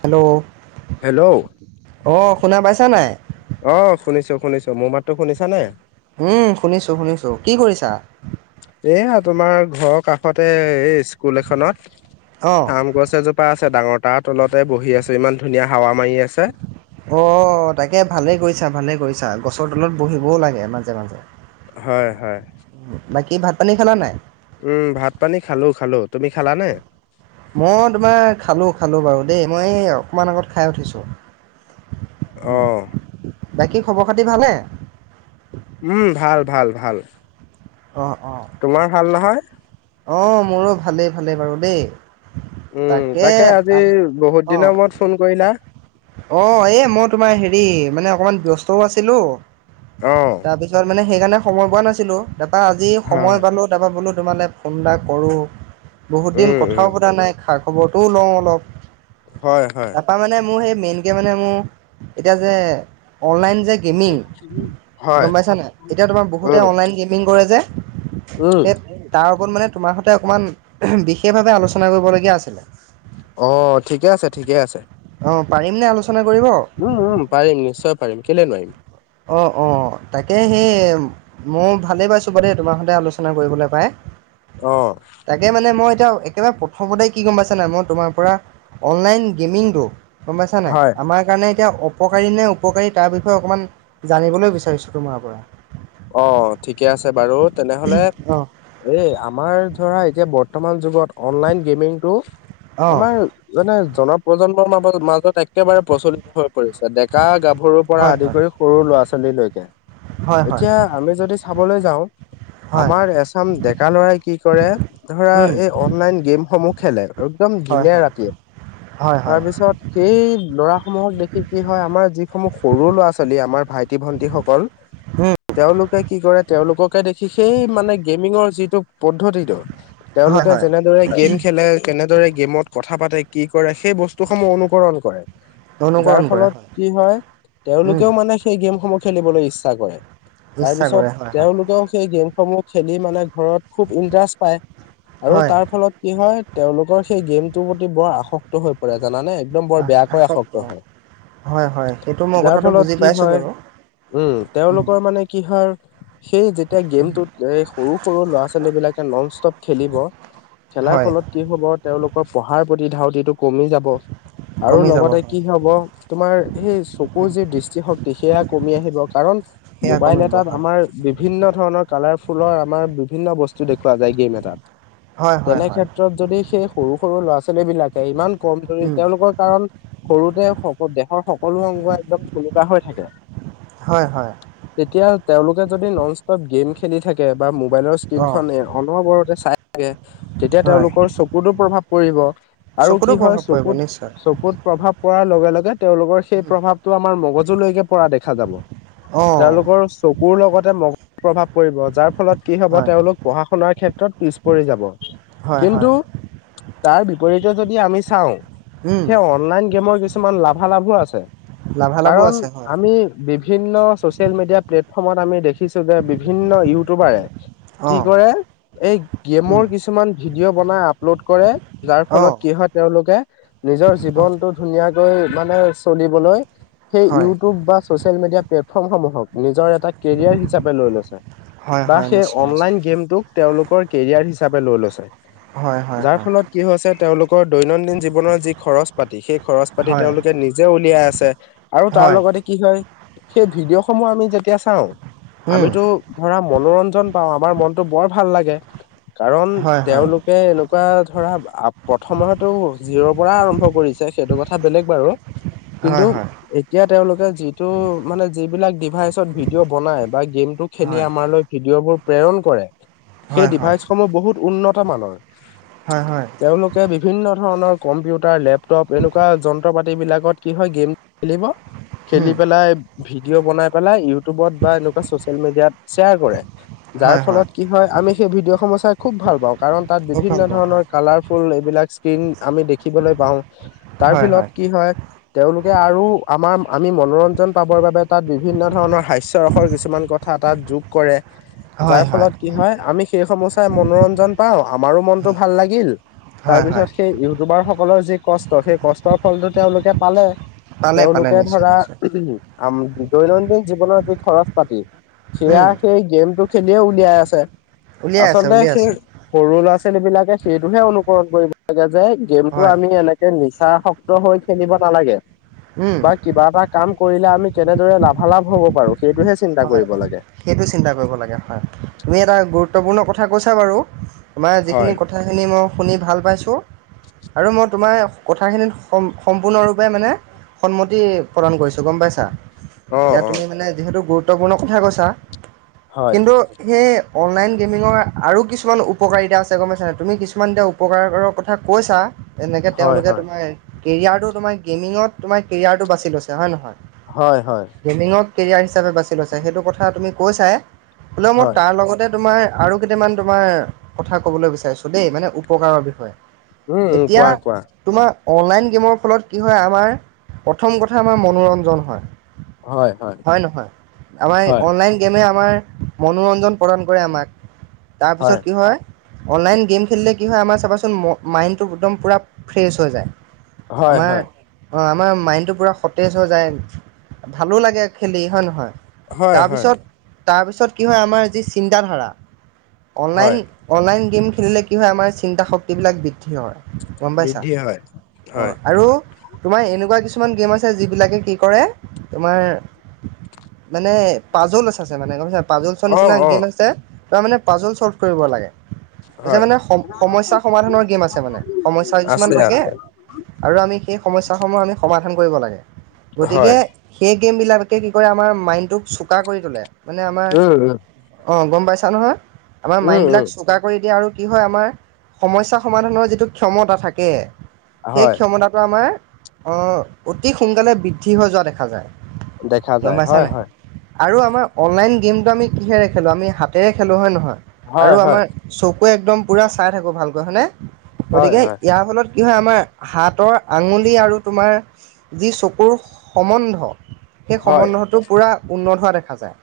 Hello hello অঁহ শুনা পাইছা নাই? অঁ শুনিছো শুনিছো, মোৰ মাততো শুনিছা নে? উম' শুনিছো শুনিছো, কি কৰিছা? এয়া তোমাৰ ঘৰৰ কাষতে এই স্কুল এখনত অঁ আম গছ এজোপ- পা আছে ডাঙৰ তাৰ তলতে বহি আছো ইমান ধুনীয়া হাৱা মাৰি আছে। অঁ তাকে ভালেই কৰিছা ভালে কৰিছা, গছৰ তলত বহিবও লাগে মাজে মাজে। হয় হয়। বাকী ভাত পানী খালা নাই? উম' ভাত পানী খালো খালো, তুমি খালানে? মই তোমাৰ খালো খালো বাৰু দেই মই অকমান আগত খাই উঠিছো। অ বাকী খবৰ খাতি ভালে। উম' ভাল ভাল ভাল। অঁ অঁ। তোমাৰ ভাল নহয়। অ মোৰো ভালেই ভালেই বাৰু দেই। উম তাকে আজি বহুত দিনৰ মূৰত ফোন কৰিলা! অ এ মই তোমাৰ হেৰি মানে অকমান ব্যস্তও আছিলো অ তাৰপিছত মানে সেইকাৰণে সময় পোৱা নাছিলোঁ, তাৰপৰা আজি হয় সময় পালোঁ তাৰপৰা বোলো তোমালে ফোন এটা কৰোঁ বহুত দিন উম উম কথাও পতা নাই খা খবৰটোও লওঁ অলপ হয় হয়। তাৰাপা মানে মোৰ সেই মেইনকে মানে মোৰ এতিয়া যে অনলাইন যে গেমিং হয় গম পাইছা নাই এতিয়া তোমাৰ উম বহুতে অনলাইন গেমিং কৰে যে উম সেই তাৰ ওপৰত মানে তোমাৰ সতে অকমান বিশেষ ভাৱে আলোচনা কৰিবলগীয়া আছিলে। অ ঠিকে আছে ঠিকে আছে। পাৰিম নে আলোচনা কৰিব? উম উম পাৰিম নিশ্চয় পাৰিম কেলে নোৱাৰিম। অ অ তাকে সেই মইও ভালে পাইছো বা দেই তোমাৰ সতে আলোচনা কৰিবলে পাই। অ তাকে মানে মই এতিয়া একেবাৰে প্ৰথমতে কি গম পাইছ নাই মই তোমাৰ পৰা অনলাইন গেমিংটো গম পাইছা নাই হয় আমাৰ কাৰণে এতিয়া অপকাৰী নে উপকাৰী তাৰ বিষয়ে অকণমান জানিবলৈ বিচাৰিছোঁ তোমাৰ পৰা। অ', ঠিকে আছে বাৰু তেনেহলে অঁ এই আমাৰ ধৰা এতিয়া বৰ্তমান যুগত অনলাইন গেমিংটো অঁ আমাৰ যেনে জনপ্ৰজন্মৰ মাজ মাজত একেবাৰে প্ৰচলিত হৈ পৰিছে ডেকা গাভৰুৰ পৰা হয় আদি কৰি সৰু ল'ৰা ছোৱালীলৈকে। হয় হয় এতিয়া আমি যদি চাবলৈ যাওঁ হয় হয় আমাৰ এচাম ডেকা লৰাই কি কৰে ধৰা উম এই অনলাইন গেমসমূহ খেলে একদম হয় দিনে ৰাতিয়ে হয় হয় হয় তাৰপিছত সেই ল'ৰা সমূহক দেখি কি হয় আমাৰ যিসমূহ সৰু ল'ৰা ছোৱালী আমাৰ ভাইটি ভন্টি সকল উম তেওঁলোকে কি কৰে তেওঁলোককে দেখি সেই মানে গেমিঙৰ যিটো পদ্ধতিটো হয় তেওঁলোকে হয় যেনেদৰে গেম খেলে কেনেদৰে গেমত কথা পাতে কি কৰে সেই বস্তুসমূহ অনুকৰণ কৰে। অনুকৰণ যাৰ কৰে ফলত কি হয় উম তেওঁলোকেও মানে সেই গেমসমূহ খেলিবলৈ ইচ্ছা কৰে। তাৰ ইচ্ছা পিছত কৰে হয় হয় তেওঁলোকেও সেই গেমসমূহ খেলি মানে ঘৰত খুব ইন্টাৰেষ্ট পায়। আৰু হয় তাৰ ফলত কি হয় তেওঁলোকৰ সেই গেমটোৰ প্ৰতি বৰ আসক্ত হৈ পৰে জানানে। একদম বৰ আ- বেয়াকৈ আসক্ত হয় হয। হয় হয় সেইটো মই যাৰ কথাটো ফলত বুজি কি পাইছোঁ হয় বাৰু উম তেওঁলোকৰ মানে কি হয় সেই যেতিয়া গেমটোত সৰু সৰু ল'ৰা ছোৱালী বিলাকে নন ষ্টপ খেলিব খেলাৰ হয় ফলত কি হব তেওঁলোকৰ পঢ়াৰ প্ৰতি ধাউতিটো কমি যাব আৰু কমি যাব লগতে হয় কি হব তোমাৰ সেই উম চকুৰ যি দৃষ্টিশক্তি সেয়া কমি আহিব কাৰণ সেয়া মোবাইল কমিব এটাত হয় আমাৰ বিভিন্ন ধৰণৰ কালাৰ ফুলৰ আমাৰ বিভিন্ন ব স্তু দেখুওৱা যায় গেম হয় এটাত হয় তেনে হয় ক্ষেত্ৰত যদি সেই সৰু সৰু ল'ৰা ছোৱালী বিলাকে ইমান কমজৰি উম তেওঁলোকৰ কাৰণ সৰুতে দেহৰ সকলো অংগ একদম থুলকা হৈ থাকে। হয় হয়। তেতিয়া তেওঁলোকে যদি নন ষ্টপ গেম খেলি থাকে বা মোবাইলৰ স্ক্ৰিন অ', খন অনবৰতে চাই থাকে তেতিয়া হয়। তেওঁলোকৰ চকুতো প্ৰভাৱ পৰিব আৰু চকুতো কি হয় প্ৰভাৱ পৰিব চকুত নিশ্চয়। চকুত প্ৰভাৱ পৰাৰ লগে লগে তেওঁলোকৰ সেই উম, প্ৰভাৱটো আমাৰ মগজুলৈকে পৰা দেখা যাব অ', তেওঁলোকৰ চকুৰ লগতে ম--জুৰ প্ৰভাৱ পৰিব যাৰ ফলত কি হব হয়, তেওঁলোক পঢ়া শুনাৰ ক্ষেত্ৰত পিছ পৰি যাব হয়, কিন্তু হয়। তাৰ বিপৰীতে যদি আমি চাওঁ উম, সেই অনলাইন গেমৰ কিছু কিছুমান লাভালাভো আছে লাভালাভো কাৰণ আছে হয়। আমি বিভিন্ন ছচিয়েল মিডিয়া প্লেটফৰ্মত আমি দেখিছো যে বিভিন্ন ইউটিউবাৰে কি অ', কৰে এই উম, গেমৰ কিছুমান ভিডিঅ' বনাই আপলোড কৰে যাৰ ফলত অ', কি হয় তেওঁলোকে নিজৰ অ', জীৱনটো ধুনীয়াকৈ মানে চলিবলৈ সেই হয়, ইউটিউব বা ছচিয়েল মিডিয়া প্লেটফৰ্মসমূহক নিজৰ এটা কেৰিয়াৰ হিচাপে লৈ লৈছে হয়, বা হয়, সেই নিশ্চয়, নিশ্চয়। অনলাইন গেমটোক তেওঁলোকৰ কেৰিয়াৰ হিচাপে লৈ লৈছে হয় হয়, যাৰ হয়, ফলত কি হৈছে তেওঁলোকৰ দৈনন্দিন জীৱনৰ যি খৰচ পাতি সেই খৰচ পাতি হয়, তেওঁলোকে নিজে উলিয়াই আছে আৰু তাৰ হয়, লগতে কি হয় সেই ভিডিঅ' সমূহ আমি যেতিয়া চাওঁ উম, আমিতো ধৰা মনোৰঞ্জন পাওঁ আমাৰ মনটো বৰ ভাল লাগে কাৰণ হয়, হয়, তেওঁলোকে এনেকুৱা ধৰা আ প্ৰথমেতো জিৰ'ৰ পৰা আৰম্ভ কৰিছে সেইটো কথা বেলেগ বাৰু কিন্তু হয় হয় এতিয়া তেওঁলোকে যিটো মানে যিবিলাক ডিভাইচত ভিডিঅ' বনাই বা গেম টো খেলি হয়, আমাৰলৈ ভিডিঅ' বোৰ প্ৰেৰণ কৰে সেই হয়, হয়, ডিভাইচসমহ বহুত উন্নত মানৰ হয় হয় তেওঁলোকে বিভিন্ন ধৰণৰ কম্পিউটাৰ লেপটপ এনেকুৱা যন্ত্ৰ পাতিবিলাকত কি হয় গেম খেলিব খেলি উম, পেলাই ভিডিঅ' বনাই পেলাই ইউটিউবত বা এনেকুৱা চচিয়েল মিডিয়াত শ্বেয়াৰ কৰে যাৰ ফলত কি হয় আমি সেই ভিডিঅ' সমূহ চাই খুব ভাল পাওঁ কাৰণ তাত খুব বিভিন্ন ভাল পাওঁ ধৰণৰ হয়, কালাৰফুল এইবিলাক কিন আমি দেখিবলৈ পাও তাৰ ফিলত কি হয় তেওঁলোকে আৰু আমাৰ আমি মনোৰঞ্জন পাবৰ বাবে তাত বিভিন্ন ধৰণৰ হাস্যৰসৰ কিছুমান কথা তাত যোগ কৰে যাৰ ফলত কি হয় আমি সেই সমুহ চাই মনোৰঞ্জন পাওঁ আমাৰো মনটো হয়, ভাল লাগিল তাৰ হয়, হয়, পিছত সেই ইউটিউবাৰ সকলৰ যি কষ্ট সেই কষ্টৰ ফলটো তেওঁলোকে পালে পালে, পালে তেওঁলোকে নিশ্চয়, ধৰা নিশ্চয়। আ-ম দৈনন্দিন জীৱনৰ যি খৰচ পাতি সেয়া উম, সেই গেমটো খেলিয়ে উলিয়াই আছে উলিয়াই আছে, আচলতে উলিয়াই সেই আছে। সৰু ল'ৰা ছোৱালী বিলাকে সেইটোহে অনুকৰণ কৰিব লাগে যে গেমটো হয়, আমি এনেক কৈ নিচা সক্ত হৈ খেলিব নালাগে উম বা কিবা এটা কাম কৰিলে আমি কেনেদৰে লাভালাভ হব পাৰো সেইটোহে চিন্তা হয় কৰিব লাগে। সেইটো চিন্তা কৰিব লাগে হয় তুমি এটা গুৰুত্বপূৰ্ণ কথা কৈছা বাৰু তোমাৰ যিখিনি হয়। কথাখিনি মই শুনি ভাল পাইছোঁ আৰু মই তোমাৰ কথাখিনিত সম সম্পূৰ্ণৰূপে মানে সন্মতি প্ৰদান কৰিছোঁ গম পাইছা অ', এতিয়া তুমি অ', মানে যিহেতু গুৰুত্বপূৰ্ণ কথাই কৈছা হয় কিন্তু সেই অনলাইন গেমিঙৰ আৰু কিছুমান উপকাৰিতা আছে গম পাইছা নাই তুমি কিছুমান এতিয়া উ উপকাৰৰ ঘৰ কথা কৈছা তেনেকে হয় তেওঁলোকে হয়। তোমাৰ কেৰিয়াৰটো তোমাৰ গেমিঙত তোমাৰ কেৰিয়াৰটো বাছি লৈছে হয় নহয় হয় হয় গেমিঙক কেৰিয়াৰ হিচাপে বাছি লৈছা সেইটো কথা তুমি কৈছা হলেও মই হয় তাৰ লগত তোমাৰ আৰু কেইটামান তোমাৰ কথা কবলৈ বিচাৰিছো দে মানে উপকাৰৰ বিষয়ে উম উম এতিয়া কোৱা কোৱা তোমাৰ অনলাইন গেমৰ ফলত কি হয় আমাৰ প্ৰথম কথা আমাৰ মনোৰঞ্জন হয় হয় হয় আমাৰ হয় অনলাইন গেমে আমাৰ মনোৰঞ্জন প্ৰদান কৰে আমাক তাৰপিছত কি হয় অনলাইন গেম খেলিলে কি হয় আমাৰ চাবা চোন মাইনটো একদম পুৰা ফ্ৰেছ হৈ যায় হয় আমাৰ হয় অঁ আমাৰ মাইণ্ডটো পুৰা সতেজ হৈ যায় ভালো লাগে খেলি হয় নহয় হয় হয় তাৰপিছত তাৰপিছত কি হয়, আমাৰ যি চিন্তাধাৰা হয় অনলাইন অনলাইন গেম খেলিলে কি হয়, আমাৰ চিন্তা শক্তিবিলাক বৃদ্ধি হয়। গম পাইছা? বৃদ্ধি হয় হয় অঁ', আৰু তোমাৰ এনেকুৱা কিছুমান গেম আছে, যিবিলাকে কি কৰে তোমাৰ মানে পাজলছ আছে মানে গম পাই, পাজলচৰ অ নিচিনা অ গেম আছে। তাৰ মানে পাজলছ চল্ভ কৰিব লাগে। হয় মানে সম সমস্যা সমাধানৰ গেম আছে মানে, সমস্যা কিছুমান আছে থাকে। আছে আৰু আমি সেই সমস্যাসমূহ আমি সমাধান কৰিব লাগে, গতিকে হয় সেই গেমবিলাকে কি কৰে, আমাৰ মাইণ্ডটোক চোকা কৰি তোলে, মানে আমাৰ উম উম অ', গম পাইছা নহয়, আমাৰ উম উম মাইণ্ডবিলাক চো চোকা কৰি দিয়ে আৰু কি হয় আমাৰ সমস্যা সমাধানৰ যিটো ক্ষমতা থাকে সেই হয় ক্ষমতাটো আমাৰ অ', অতি সোনকালে বৃদ্ধি হৈ যোৱা দেখা যায়। দেখা গম যায় পাইছা হয় নাই হয়। আৰু আমাৰ অনলাইন গেমটো আমি কিহেৰে খেলোঁ আমি হাতেৰে খেলোঁ হয় নহয় আৰু হয় হয় আমাৰ চকুৱে একদম পূৰা চাই থাকোঁ ভালকৈ হয়নে হয় গতিকে হয় ইয়াৰ ফলত কি হয় আমাৰ হাতৰ আঙুলি আৰু তোমাৰ যি চকুৰ সম্বন্ধ সেই হয় সম্বন্ধটো পূৰা উন্নত হোৱা দেখা যায়।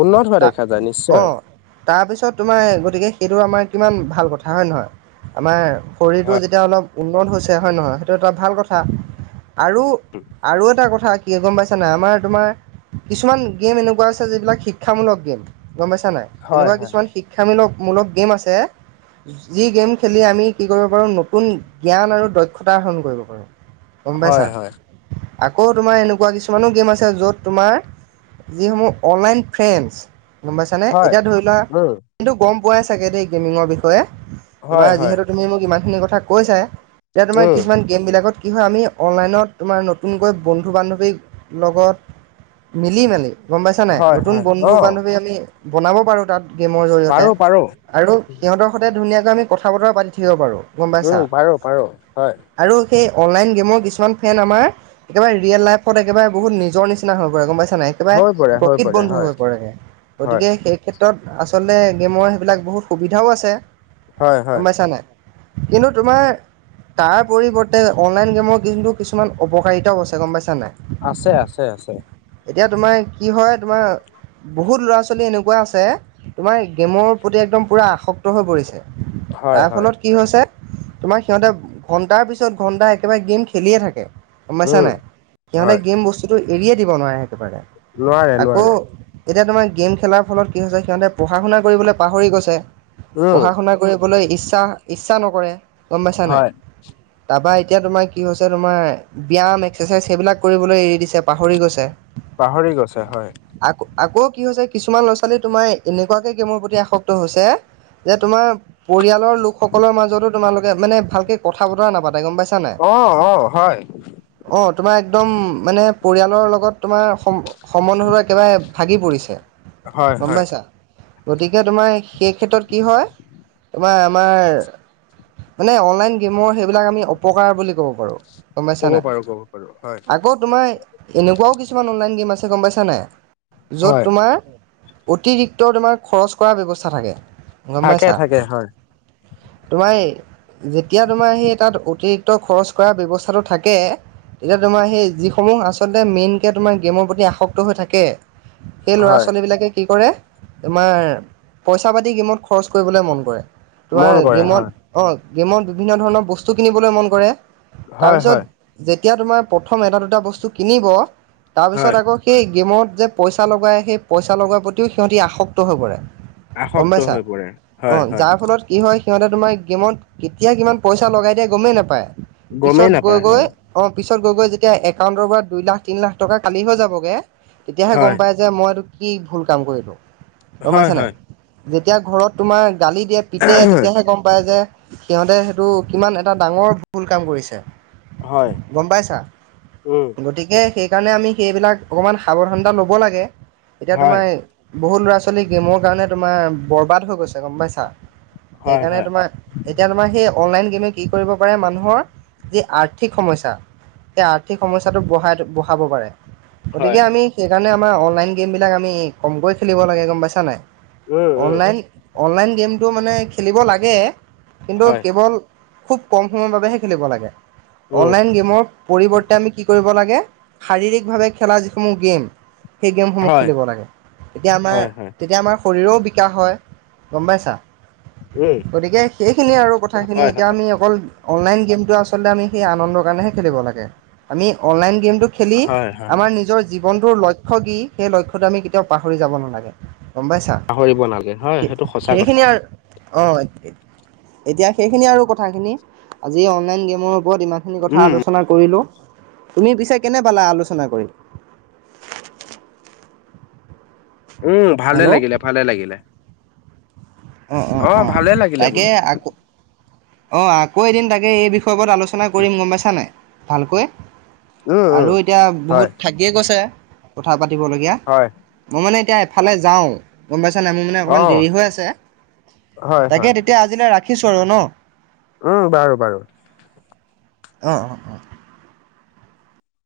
উন্নত হোৱা তা দেখা যায় নিশ্চয়। অ', তাৰপিছত তোমাৰ গতিকে সেইটো আমাৰ কিমান ভাল কথা হয় নহয়, আমাৰ শৰীৰটো হয় যেতিয়া অলপ উন্নত হৈছে হয় নহয়, সেইটো এটা ভাল কথা, আৰু উম'। আৰু এটা কথা কি গম পাইছানে, আমাৰ তোমাৰ কিছুমান গেম এনেকুৱা আছে যিবিলাক শিক্ষামূলক গেম গম পাইছা নাই, হয় এনেকুৱা কিছুমান শিক্ষামূলক মূলক গেম আছে। যি গেম খেলি আমি কি কৰিব পাৰো, নতুন জ্ঞান আৰু দক্ষতা আহৰণ কৰিব পাৰো। গম হয় পাইছা, হয় আকৌ তোমাৰ এনেকুৱা কিছুমানো গেম আছে য'ত তোমাৰ যিসমূহ অনলাইন ফ্ৰেণ্ডচ, গম পাইছানে, হয় হয় এতিয়া ধৰি লোৱা উম কিন্তু গম পোৱাই চাগে দেই গেমিঙৰ বিষয়ে, তোমাৰ হয় হয় যিহেতু তুমি মোক ইমানখিনি কথা কৈছাই। এতিয়া তোমাৰ উম কিছুমান গেমবিলাকত কি হয়, আমি অনলাইনত তোমাৰ নতুনকৈ বন্ধু বান্ধৱীৰ লগত মিলি মেলি গম পাইছা নাই, হয় নতুন হয় বন্ধু অ বান্ধৱী আমি বনাব পাৰো তাত। গেমৰ জৰিয়তে, পাৰো পাৰো আৰু সিহঁতৰ সৈতে ধুনীয়াকৈ আমি কথা বতৰা পাতি থাকিব পাৰোঁ। গম পাইছা উম', পাৰো পাৰো হয়। আৰু সেই অনলাইন গেমৰ কিছুমান ফ্ৰেণ্ড আমাৰ একেবাৰে ৰিয়েল লাইফত একেবাৰে বহুত নিজৰ নি হৈ পৰে গম পাইছা নাই, হৈ পৰে একেবাৰে হৈ প্ৰকৃত পৰে বন্ধু হয় হৈ পৰেগে, হয় গতিকে সেই ক্ষেত্ৰত আচলতে গেমৰ সেইবিলাক বহুত সুবিধাও আছে, হয় হয়। গম পাইছা নাই? কিন্তু তোমাৰ তাৰ পৰিৱৰ্তে অনলাইন গেমৰ কিন্তু কিছুমান অপকাৰিতাও আছে, গম পাইছা নাই? আছে আছে আছে এতিয়া তোমাৰ কি হয় তোমা বহুত ল'ৰা-ছোৱালী এনেকুৱা আছে, তোমাৰ গেমৰ প্ৰতি একদম পুৰা আসক্ত হৈ পৰিছে। হয় তাৰ হয় ফলত কি হৈছে, তোমাৰ সিহঁতে ঘন্টাৰ পিছত ঘন্টা একেবাৰে গেম খেলিয়ে থাকে। গম পাইছা উম নাই, সিহঁতে হয় গেম বস্তুটো এৰিয়ে দিব নোৱাৰে একেবাৰে, নোৱাৰে আকৌ নোৱাৰে এতিয়া তোমাৰ গেম খেলাৰ ফলত কি হৈছে, সিহঁতে পঢ়া শুনা কৰিবলৈ পাহৰি গৈছে। উম। পঢ়া- শুনা কৰিবলৈ ইচ্ছা ইচ্ছা নকৰে গম পাইছা নাই হয়। তাৰপা এতিয়া তোমাৰ কি হৈছে তোমাৰ ব্যাম, এক্সাৰচাইজ সেইবিলাক কৰিবলৈ এৰি দিছে। পাহৰি গৈছে। পাহৰি গৈছে হয়। আক আকৌ কি হৈছে কিছুমান ল'ৰা-ছোৱালী তোমাৰ এনেকুৱাকে গেমৰ প্ৰতি আসক্ত হৈছে যে তোমাৰ পৰিয়ালৰ লোকসকলৰ মাজতো তোমালোকে মানে ভালকে কথা বতৰা নাপাতে গম পাই অ অ হয়। অ তোমাৰ একদম মানে পৰিয়ালৰ লগত তোমাৰ সম্ সম্বন্ধয় একেবাৰে ভাগি পৰিছে হয় গম হয় পাইছা গতিকে তোমাৰ সেই ক্ষেত্ৰত কি হয় তোমাৰ আমাৰ মানে অনলাইন গেমৰ সেইবিলাক আমি অপকাৰ বুলি ক'ব পাৰোঁ। গম পাইছা ক'ব নাই, পাৰো ক'ব পাৰো হয়। আকৌ তোমাৰ এনেকুৱাও কিছুমান অনলাইন গেম আছে, গম পাইছা নাই য'ত হয় তোমাৰ অতিৰিক্ত তোমাৰ খৰচ কৰাৰ ব্যৱস্থা থাকে। গম থাকে পাইছা, থাকে হয় তোমাৰ যেতিয়া তোমাৰ সেই তাত অতি ৰিক্ত খৰছ কৰা ব্যৱস্থাটো থাকে তেতিয়া তোমাৰ সেই যিসমূহ আচলতে মেইনকে তোমাৰ গেমৰ প্ৰতি আসক্ত হৈ থাকে। সেই হয় ল'ৰা-ছোৱালীবিলাকে কি কৰে তোমাৰ পইচা পাতি গেমত খৰচ কৰিবলৈ মন কৰে। তোমাৰ মন কৰে গেমত হয় অঁ গেমত বিভিন্ন ধৰণৰ বস্তু কিনিবলৈ মন কৰে। হয় তাৰপিছত হয়। যেতিয়া তোমাৰ প্ৰথম এটা দুটা বস্তু কিনিব, তাৰপিছত হয় আকৌ সেই গেমত যে পইচা লগাই, সেই পইচা লগোৱাৰ প্ৰতিও সিহঁতি আসক্ত হৈ পৰে। গম আসক্ত পাইছা হৈ পৰে অ হয় হয় যাৰ ফলত কি হয়, সিহঁতে তোমাৰ গেমত কেতিয়া কিমান পইচা লগাই দিয়ে গমেই নাপায়, গমেই পিছত গৈ নাপায় গৈ হয় অ পিছত গৈ গৈ যেতিয়া একাউণ্টৰ পৰা দুই লাখ, তিনি লাখ টকা খালী হৈ যাব গে তেতিয়াহে গম হয়। পায় যে মই এইটো কি ভুল কাম কৰিলোঁ গম হয় পাইছা নাই হয় যেতিয়া ঘৰত তোমাৰ গালি দিয়ে পিতে তেতিয়াহে গম পায় যে সিহঁতে সেইটো কিমান এটা ডাঙৰ ভুল কাম কৰিছে। হয় গম পাইছা উম। গতিকে সেইকাৰণে আমি সেইবিলাক অকণমান সাৱধানতা ল'ব লাগে। এতিয়া হয় তোমাৰ বহুত ল'ৰা-ছোৱালী গেমৰ কাৰণে তোমাৰ বৰবাদ হৈ গৈছে গম পাইছা হয় সেইকাৰণে হয় তোমাৰ এতিয়া তোমাৰ সেই অনলাইন গেমে কি কৰিব পাৰে মানুহৰ যি আৰ্থিক সমস্যা সেই আৰ্থিক সমস্যাটো বঢ়াই বঢ়াব পাৰে। হয় গতিকে আমি সেইকাৰণে আমাৰ অনলাইন গেমবিলাক আমি কমকৈ খেলিব লাগে গম পাইছা নাই উম উম অনলাইন অনলাইন গেমটো মানে খেলিব লাগে, কিন্তু হয় কেৱল খুব কম সময়ৰ বাবেহে খেলিব লাগে। উম অনলাইন গেমৰ পৰিৱৰ্তে আমি কি কৰিব লাগে শাৰীৰিকভাৱে খেলা যিসমূহ গেম সেই গেমসমূহ হয় খেলিব লাগে। তেতিয়া আমাৰ হয় হয় তেতিয়া আমাৰ শৰীৰও বিকাশ হয়, গম পাইছা? উম গতিকে সেইখিনিয়ে আৰু কথাখিনি হয় হয় এতিয়া আমি অকল অনলাইন গেমটো আচলতে আমি সেই আনন্দৰ কাৰণেহে খেলিব লাগে। আমি অনলাইন গেমটো ক্সুৱেলী হয় হয়। আমাৰ নিজৰ জীৱনটোৰ লক্ষ্য কি, সেই লক্ষ্যটো আমি কেতিয়াও পাহৰি যাব নালাগে গম পাইছা? পাহৰিব নালগে, হয় সেইটো সঁচা কথা। অ', এতিয়া সেইখিনি আৰু কথাখিনি, আজি অনলাইন গেমৰ ওপৰত ইমান- এইখিনি কথা উম আলোচনা কৰিলো। তুমি পিছে কেনে পালা আলোচনা কৰি? উম, ভালে হেল্ল' লাগিলে, ভালে লাগিলে। অ', অ' অ', ভালে লাগিলে তাকে বোলো। আকৌ- অঁ, আকৌ এদিন তাকে এই বিষয়ৰ ওপৰত আলোচনা কৰিম গম পাইছা নাই ভালকৈ। উম উম আৰু এতিয়া হয় বহুত থাকিয়ে গৈছে কথা পাতিবলগীয়া। হয়। মই মানে এতিয়া এফালে যাওঁ। গম পাইছ নাই, মোৰ মানে অ অকণমান দেৰি হৈ আছে, হয় তাকে হয় তেতিয়া আজিলৈ ৰাখিছোঁ আৰু ন'। উম বাৰু, বাৰু। অঁ, অঁ, অঁ।